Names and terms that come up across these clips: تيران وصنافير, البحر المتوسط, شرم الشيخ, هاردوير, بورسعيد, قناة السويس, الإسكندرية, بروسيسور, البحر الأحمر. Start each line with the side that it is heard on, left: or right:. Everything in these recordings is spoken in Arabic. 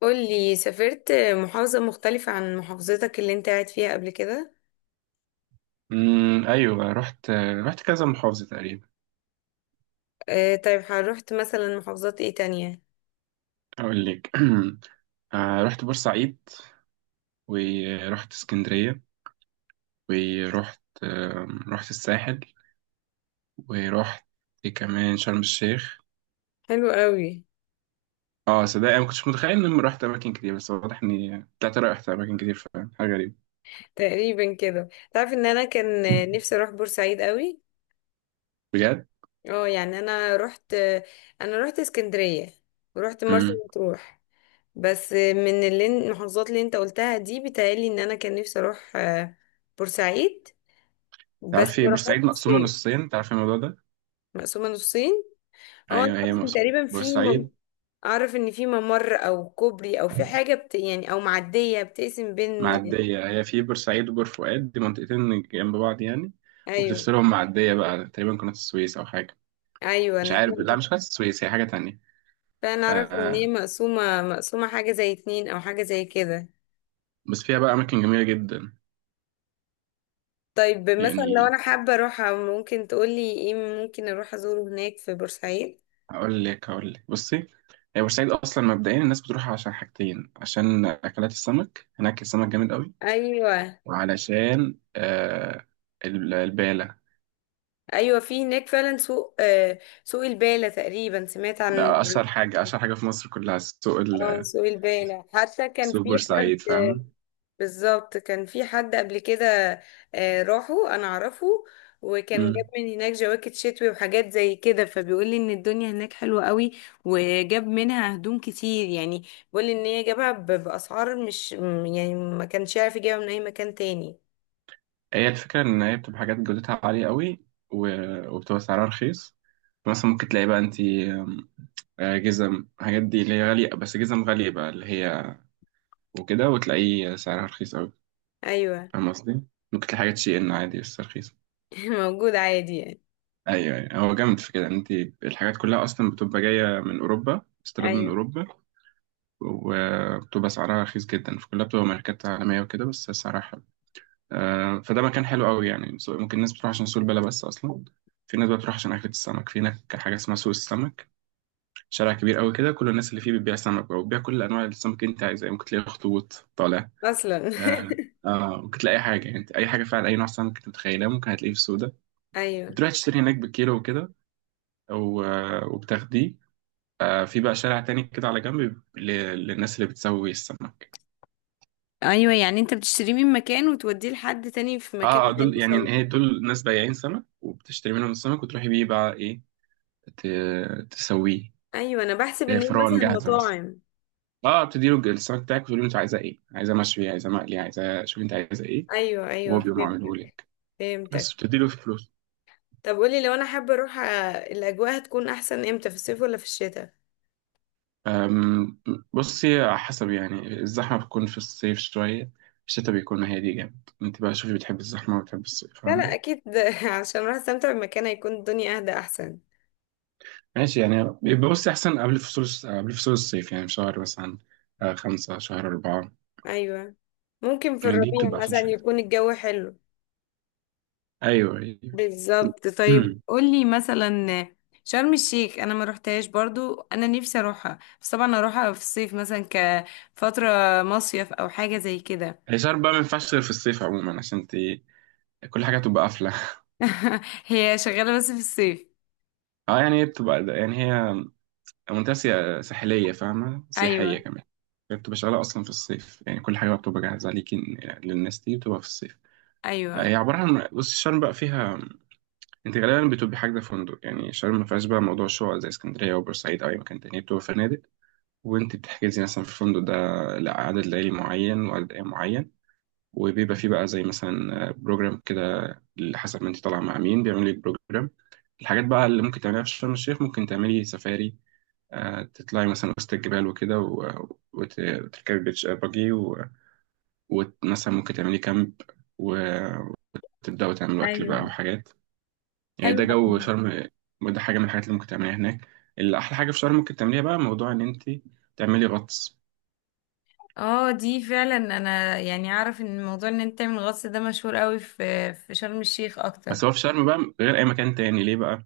left: قولي، سافرت محافظة مختلفة عن محافظتك اللي انت قاعد فيها قبل كده؟
right: ايوه رحت كذا محافظه تقريبا.
left: آه طيب، روحت مثلا محافظات ايه تانية؟
right: اقول لك. رحت بورسعيد، ورحت اسكندريه، ورحت رحت الساحل، ورحت إيه كمان شرم الشيخ.
left: حلو قوي.
right: اه صدق انا ما كنتش متخيل اني رحت اماكن كتير، بس واضح اني طلعت رحت اماكن كتير فعلا، حاجه غريبه
left: تقريبا كده. تعرف ان انا كان نفسي اروح بورسعيد قوي.
right: بجد.
left: اه يعني، انا رحت اسكندرية ورحت مرسى
right: امم
left: مطروح. بس من اللي المحافظات اللي انت قلتها دي، بيتهيألي ان انا كان نفسي اروح بورسعيد. بس
right: تعرفي
left: ما
right: بورسعيد
left: رحتش
right: مقسومه
left: الصين.
right: نصين، تعرفي الموضوع ده؟
left: مقسومة نصين؟ اه انا
right: ايوه هي
left: أعرف إن
right: مقسومه
left: تقريبا في،
right: بورسعيد.
left: اعرف ان في ممر او كوبري او في حاجه بت... يعني او معديه بتقسم بين.
right: معدية، هي في بورسعيد وبور فؤاد، دي منطقتين جنب بعض يعني،
left: ايوه،
right: وبتفصلهم معدية بقى تقريبا قناة السويس أو حاجة،
left: ايوه
right: مش
left: انا
right: عارف، لا
left: فعلا.
right: مش قناة السويس هي حاجة تانية.
left: اعرف ان هي
right: آه،
left: مقسومه حاجه زي اتنين او حاجه زي كده.
right: بس فيها بقى أماكن جميلة جدا.
left: طيب مثلا لو
right: يعني
left: انا حابه اروح، ممكن تقولي ايه ممكن اروح ازوره هناك في بورسعيد؟
right: هقول لك هقول لك بصي، هي بورسعيد أصلا مبدئيا الناس بتروحها عشان حاجتين، عشان أكلات السمك هناك، السمك جامد قوي،
left: ايوه.
right: وعلشان آه البالة.
left: ايوه في هناك فعلا سوق، آه سوق البالة، تقريبا سمعت عن.
right: ده أشهر حاجة أشهر حاجة في مصر كلها، سوق
left: اه سوق البالة، حتى كان
right: سوق
left: في حد.
right: بورسعيد، فاهمة؟
left: بالظبط، كان في حد قبل كده راحوا، انا اعرفه. وكان جاب من هناك جواكت شتوي وحاجات زي كده، فبيقول لي ان الدنيا هناك حلوة قوي. وجاب منها هدوم كتير يعني. بيقول لي ان هي باسعار مش م- يعني ما كانش يعرف يجيبها من اي مكان تاني.
right: هي الفكرة إن هي بتبقى حاجات جودتها عالية قوي، و- وبتبقى سعرها رخيص. مثلا ممكن تلاقي بقى أنتي جزم، الحاجات دي اللي هي غالية، بس جزم غالية بقى اللي هي وكده، وتلاقيه سعرها رخيص قوي،
left: ايوه.
right: فاهم قصدي؟ ممكن تلاقي حاجات شي إن عادي بس رخيصة.
left: موجود عادي يعني.
right: أيوه، أيوه، هو جامد في كده، إن أنتي الحاجات كلها أصلا بتبقى جاية من أوروبا، استيراد من
left: ايوه.
right: أوروبا، وبتبقى سعرها رخيص جدا، فكلها بتبقى ماركات عالمية وكده بس سعرها حلو. فده مكان حلو قوي، يعني ممكن الناس بتروح عشان سوق البلا، بس اصلا في ناس بقى بتروح عشان اكلة السمك. في هناك حاجة اسمها سوق السمك، شارع كبير قوي كده، كل الناس اللي فيه بتبيع سمك بقى، وبتبيع كل انواع السمك اللي انت عايزها، يعني ممكن تلاقي اخطبوط طالع.
left: اصلا.
right: آه، آه ممكن تلاقي اي حاجة، يعني انت اي حاجة فعلا، اي نوع سمك انت متخيلها ممكن هتلاقيه في السوق ده.
left: ايوه
right: بتروح تشتري هناك بالكيلو وكده، وبتاخديه. آه في بقى شارع تاني كده على جنب للناس اللي بتسوي السمك.
left: ايوه، يعني انت بتشتريه من مكان وتوديه لحد تاني في
right: اه،
left: مكان تاني
right: دول يعني
left: يسويه؟
right: هي دول ناس بياعين سمك، وبتشتري منهم السمك وتروحي بيه بقى ايه، تسويه.
left: ايوه انا بحسب
right: هي
left: ان هي
right: فرن
left: مثلا
right: جاهزه بس،
left: مطاعم.
right: اه بتدي له السمك بتاعك وتقول له انت عايزه ايه، عايزه مشوي، عايزه مقلي، عايزه، شوف انت عايزه ايه،
left: ايوه
right: وهو
left: ايوه
right: بيقوم عامله
left: فهمتك،
right: لك، بس
left: فهمتك.
right: بتدي له فلوس.
left: طب قولي، لو انا حابه اروح الاجواء هتكون احسن امتى، في الصيف ولا في الشتاء؟
right: أم، بصي على حسب، يعني الزحمه بتكون في الصيف شويه، الشتا بيكون هادي جامد، انت بقى شوفي بتحب الزحمه ولا بتحب الصيف،
left: لا لا
right: فاهم؟
left: اكيد. عشان اروح استمتع بمكان، هيكون الدنيا اهدى احسن.
right: ماشي، يعني بيبقى بصي احسن قبل فصول، قبل فصول الصيف، يعني في شهر مثلا، 5، شهر 4.
left: ايوه، ممكن في
right: يعني دي
left: الربيع
right: بتبقى أحسن
left: مثلا
right: شوية،
left: يكون الجو حلو.
right: أيوه، أيوه.
left: بالظبط. طيب قولي مثلا، شرم الشيخ انا ما روحتهاش برضو. انا نفسي اروحها، بس طبعا اروحها في الصيف مثلا كفتره مصيف او حاجه زي كده.
right: هي بقى ما ينفعش غير في الصيف عموما، عشان انت كل حاجة تبقى قافلة.
left: هي شغاله بس في الصيف؟
right: اه، يعني هي بتبقى يعني هي منطقة ساحلية، فاهمة؟ سياحية
left: ايوه
right: كمان. هي بتبقى شغالة أصلا في الصيف، يعني كل حاجة بتبقى جاهزة ليكي، للناس دي بتبقى في الصيف. آه،
left: ايوه
right: هي عبارة عن بص، شرم بقى فيها، انت غالبا بتبقي حاجة فندق، يعني شرم ما فيهاش بقى موضوع شقق زي اسكندرية وبورسعيد أو أي مكان تاني، بتبقى فنادق. وانت بتحجزي مثلا في الفندق ده لعدد ليالي معين وعدد أيام معين، وبيبقى فيه بقى زي مثلا بروجرام كده، اللي حسب ما انت طالعه مع مين بيعمل لك بروجرام. الحاجات بقى اللي ممكن تعمليها في شرم الشيخ، ممكن تعملي سفاري، تطلعي مثلا وسط الجبال وكده، وتركبي بيتش باجي، ومثلا ممكن تعملي كامب، وتبدأوا تعملوا أكل بقى
left: ايوه،
right: وحاجات، يعني
left: حلو
right: ده
left: أوي.
right: جو شرم. وده حاجة من الحاجات اللي ممكن تعمليها هناك. اللي أحلى حاجة في شرم ممكن تعمليها بقى، موضوع إن أنت تعملي غطس.
left: اه دي فعلا، انا يعني اعرف ان موضوع ان انت تعمل غطس ده مشهور قوي في شرم الشيخ اكتر.
right: بس هو في شرم بقى غير أي مكان تاني، ليه بقى؟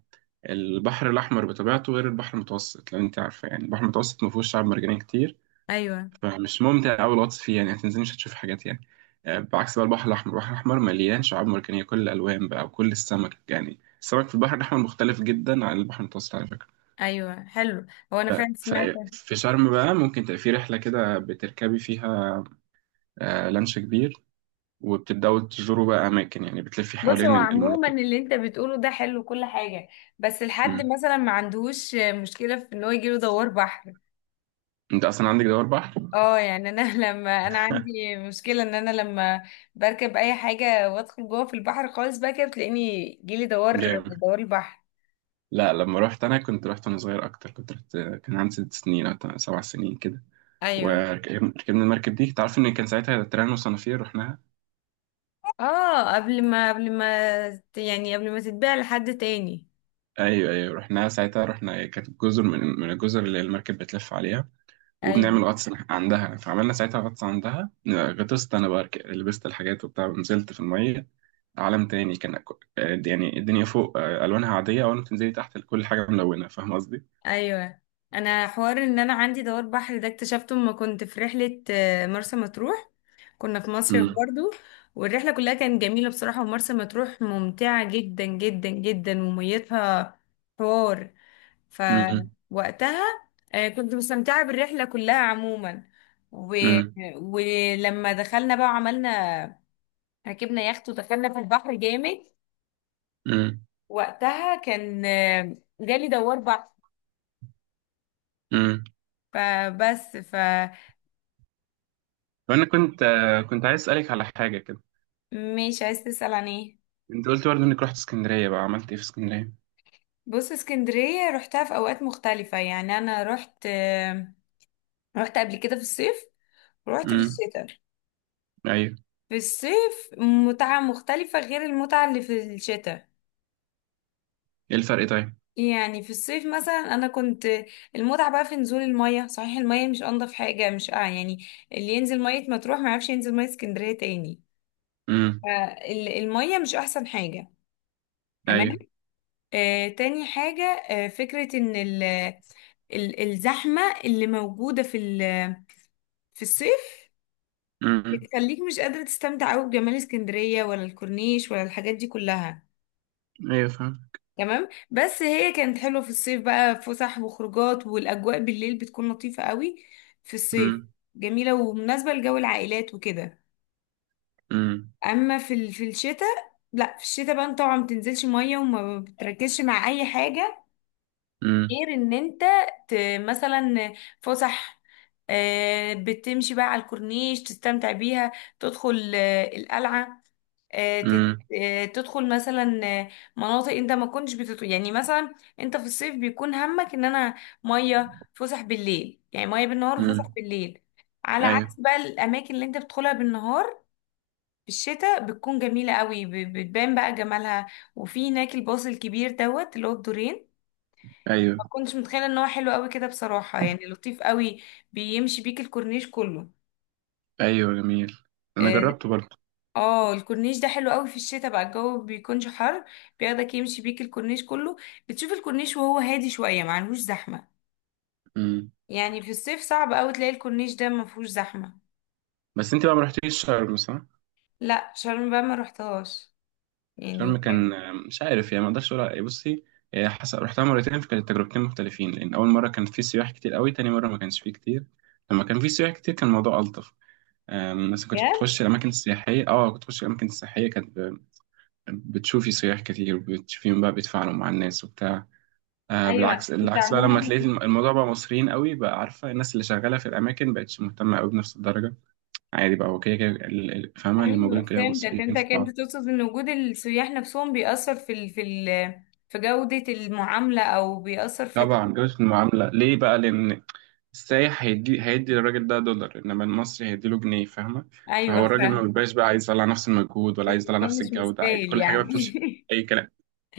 right: البحر الأحمر بطبيعته غير البحر المتوسط، لو أنت عارفة، يعني البحر المتوسط ما فيهوش شعاب مرجانية كتير،
left: ايوه
right: فمش ممتع أوي الغطس فيه، يعني هتنزلي مش هتشوفي حاجات يعني. آه، بعكس بقى البحر الأحمر، البحر الأحمر مليان شعاب مرجانية كل الألوان بقى، وكل السمك، يعني السمك في البحر الأحمر مختلف جدا عن البحر المتوسط، على فكرة.
left: ايوه حلو. هو انا فعلا
right: ف-
left: سمعت.
right: في شرم بقى ممكن تبقى في رحلة كده بتركبي فيها، لانش كبير، وبتبدأوا تزوروا بقى أماكن، يعني بتلفي
left: بص، هو
right: حوالين
left: عموما
right: المناطق.
left: اللي انت بتقوله ده حلو كل حاجه، بس الحد
right: مم.
left: مثلا ما عندهوش مشكله في ان هو يجيله دوار بحر.
right: أنت أصلا عندك دوار بحر؟
left: اه يعني انا، لما انا عندي مشكله ان انا لما بركب اي حاجه وادخل جوه في البحر خالص بقى كده، بتلاقيني جيلي دوار،
right: جامد.
left: دوار البحر.
right: لا، لما رحت انا كنت رحت وانا صغير اكتر، كنت رحت كان عندي 6 سنين او 7 سنين كده،
left: ايوه.
right: وركبنا المركب دي، تعرف ان كان ساعتها تيران وصنافير رحناها.
left: اه قبل ما تتباع لحد تاني.
right: ايوه، ايوه رحناها ساعتها، رحنا كانت جزر، من الجزر اللي المركب بتلف عليها،
left: ايوه
right: وبنعمل غطس عندها، فعملنا ساعتها غطس عندها، غطست انا بقى، لبست الحاجات وبتاع، ونزلت في الميه. عالم تاني كان يعني الدنيا فوق آه، الوانها عاديه، اول ما تنزلي تحت كل حاجه ملونه، فاهم قصدي؟
left: ايوه. انا حوار ان انا عندي دوار بحر ده، اكتشفته لما كنت في رحله مرسى مطروح. كنا في مصيف برضو، والرحله كلها كانت جميله بصراحه. ومرسى مطروح ممتعه جدا جدا جدا وميتها حوار.
right: امم
left: فوقتها كنت مستمتعه بالرحله كلها عموما. و...
right: امم
left: ولما دخلنا بقى وعملنا، ركبنا يخت ودخلنا في البحر جامد. وقتها كان جالي دوار بحر.
right: امم
left: فبس.
right: فانا كنت كنت عايز اسالك على حاجه كده.
left: عايز تسأل عن ايه؟
right: انت قلت برضه انك رحت اسكندريه، بقى عملت ايه في اسكندريه؟
left: بص، اسكندرية رحتها في اوقات مختلفة. يعني انا رحت رحت قبل كده في الصيف، ورحت في
right: امم
left: الشتاء.
right: ايوه،
left: في الصيف متعة مختلفة غير المتعة اللي في الشتاء.
right: ايه الفرق طيب؟
left: يعني في الصيف مثلا انا كنت، المتعة بقى في نزول المية. صحيح المية مش انضف حاجة، مش اه يعني اللي ينزل مية مطروح ما يعرفش ينزل مية اسكندرية تاني.
right: امم
left: فالمية مش احسن حاجة، تمام.
right: ايوه.
left: تاني حاجة فكرة ان ال الزحمة اللي موجودة في في الصيف،
right: امم
left: بتخليك مش قادرة تستمتع قوي بجمال اسكندرية ولا الكورنيش ولا الحاجات دي كلها.
right: ايوه، فاهم.
left: تمام. بس هي كانت حلوة في الصيف بقى، فسح وخروجات، والأجواء بالليل بتكون لطيفة قوي في الصيف،
right: امم
left: جميلة ومناسبة لجو العائلات وكده.
right: امم
left: أما في في الشتاء، لا في الشتاء بقى انت طبعا ما بتنزلش مية وما بتركزش مع أي حاجة،
right: امم
left: غير ان ت... مثلا فسح، بتمشي بقى على الكورنيش تستمتع بيها، تدخل القلعة، آه، تت-
right: امم
left: تدخل مثلا مناطق انت ما كنتش بتدخل. يعني مثلا انت في الصيف بيكون همك ان انا، مية فسح بالليل، يعني مية بالنهار وفسح
right: أمم.
left: بالليل. على
right: ايوه،
left: عكس بقى الاماكن اللي انت بتدخلها بالنهار في الشتاء بتكون جميلة قوي، بتبان بقى جمالها. وفي هناك الباص الكبير دوت اللي هو بدورين، ما
right: ايوه.
left: كنتش متخيله ان هو حلو قوي كده بصراحه، يعني لطيف قوي. بيمشي بيك الكورنيش كله.
right: ايوه جميل، انا
left: اه
right: جربته برضه.
left: الكورنيش ده حلو قوي في الشتاء بقى، الجو بيكونش حر. بياخدك يمشي بيك الكورنيش كله، بتشوف الكورنيش وهو هادي شويه ما عندهوش زحمه.
right: امم.
left: يعني في الصيف صعب قوي تلاقي الكورنيش ده ما فيهوش زحمه.
right: بس انت بقى ما رحتيش شرم، صح؟
left: لا، شرم بقى ما رحتهاش يعني،
right: شرم كان
left: بجد.
right: آه، مش عارف يعني ما اقدرش اقول بصي، آه، رحتها مرتين، فكانت تجربتين مختلفين، لان اول مره كان في سياح كتير قوي، تاني مره ما كانش فيه كتير. لما كان في سياح كتير كان الموضوع الطف. آم، بس كنت
left: بجد؟
right: بتخش الأماكن السياحية، اه كنت بتخش الأماكن السياحية، بتشوفي سياح كتير، وبتشوفيهم بقى بيتفاعلوا مع الناس وبتاع. آه
left: ايوه
right: بالعكس،
left: انت
right: العكس بقى لما
left: عموما،
right: تلاقي الموضوع بقى مصريين قوي بقى، عارفة الناس اللي شغالة في الأماكن بقتش مهتمة قوي بنفس الدرجة. عادي بقى هو كده كده، فاهمة؟ اللي
left: ايوه
right: موجودين كده
left: فهمتك
right: مصريين في
left: فهمتك. انت
right: بعض.
left: تقصد ان وجود السياح نفسهم بيأثر في في جودة المعاملة، او بيأثر في.
right: طبعا جودة المعاملة ليه بقى؟ لأن السايح هيدي للراجل ده دولار، انما المصري هيديله جنيه، فاهمه؟
left: ايوه
right: فهو الراجل ما
left: فاهم.
right: بيبقاش بقى عايز يطلع نفس المجهود، ولا عايز يطلع
left: الموضوع
right: نفس
left: مش
right: الجوده، عادي
left: مستاهل
right: كل حاجه بقى
left: يعني.
right: بتمشي في اي كلام،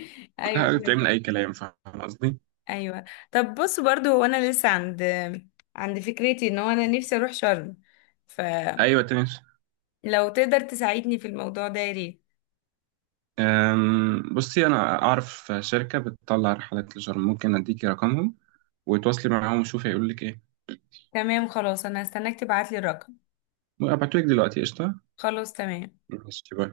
right: كل
left: ايوه
right: حاجة بتعمل
left: فاهم.
right: أي كلام، فاهم قصدي؟
left: ايوه طب بص، برضو هو انا لسه عند فكرتي ان هو انا نفسي اروح شرم، فلو
right: أيوة تمشي.
left: تقدر تساعدني في الموضوع ده يا ريت.
right: أم، بصي، أنا أعرف شركة بتطلع رحلات لشرم، ممكن أديكي رقمهم وتواصلي معاهم وشوفي هيقولوا لك إيه.
left: تمام خلاص، انا هستناك تبعتلي الرقم.
right: وأبعتولك دلوقتي، قشطة؟
left: خلاص تمام.
right: ماشي، باي.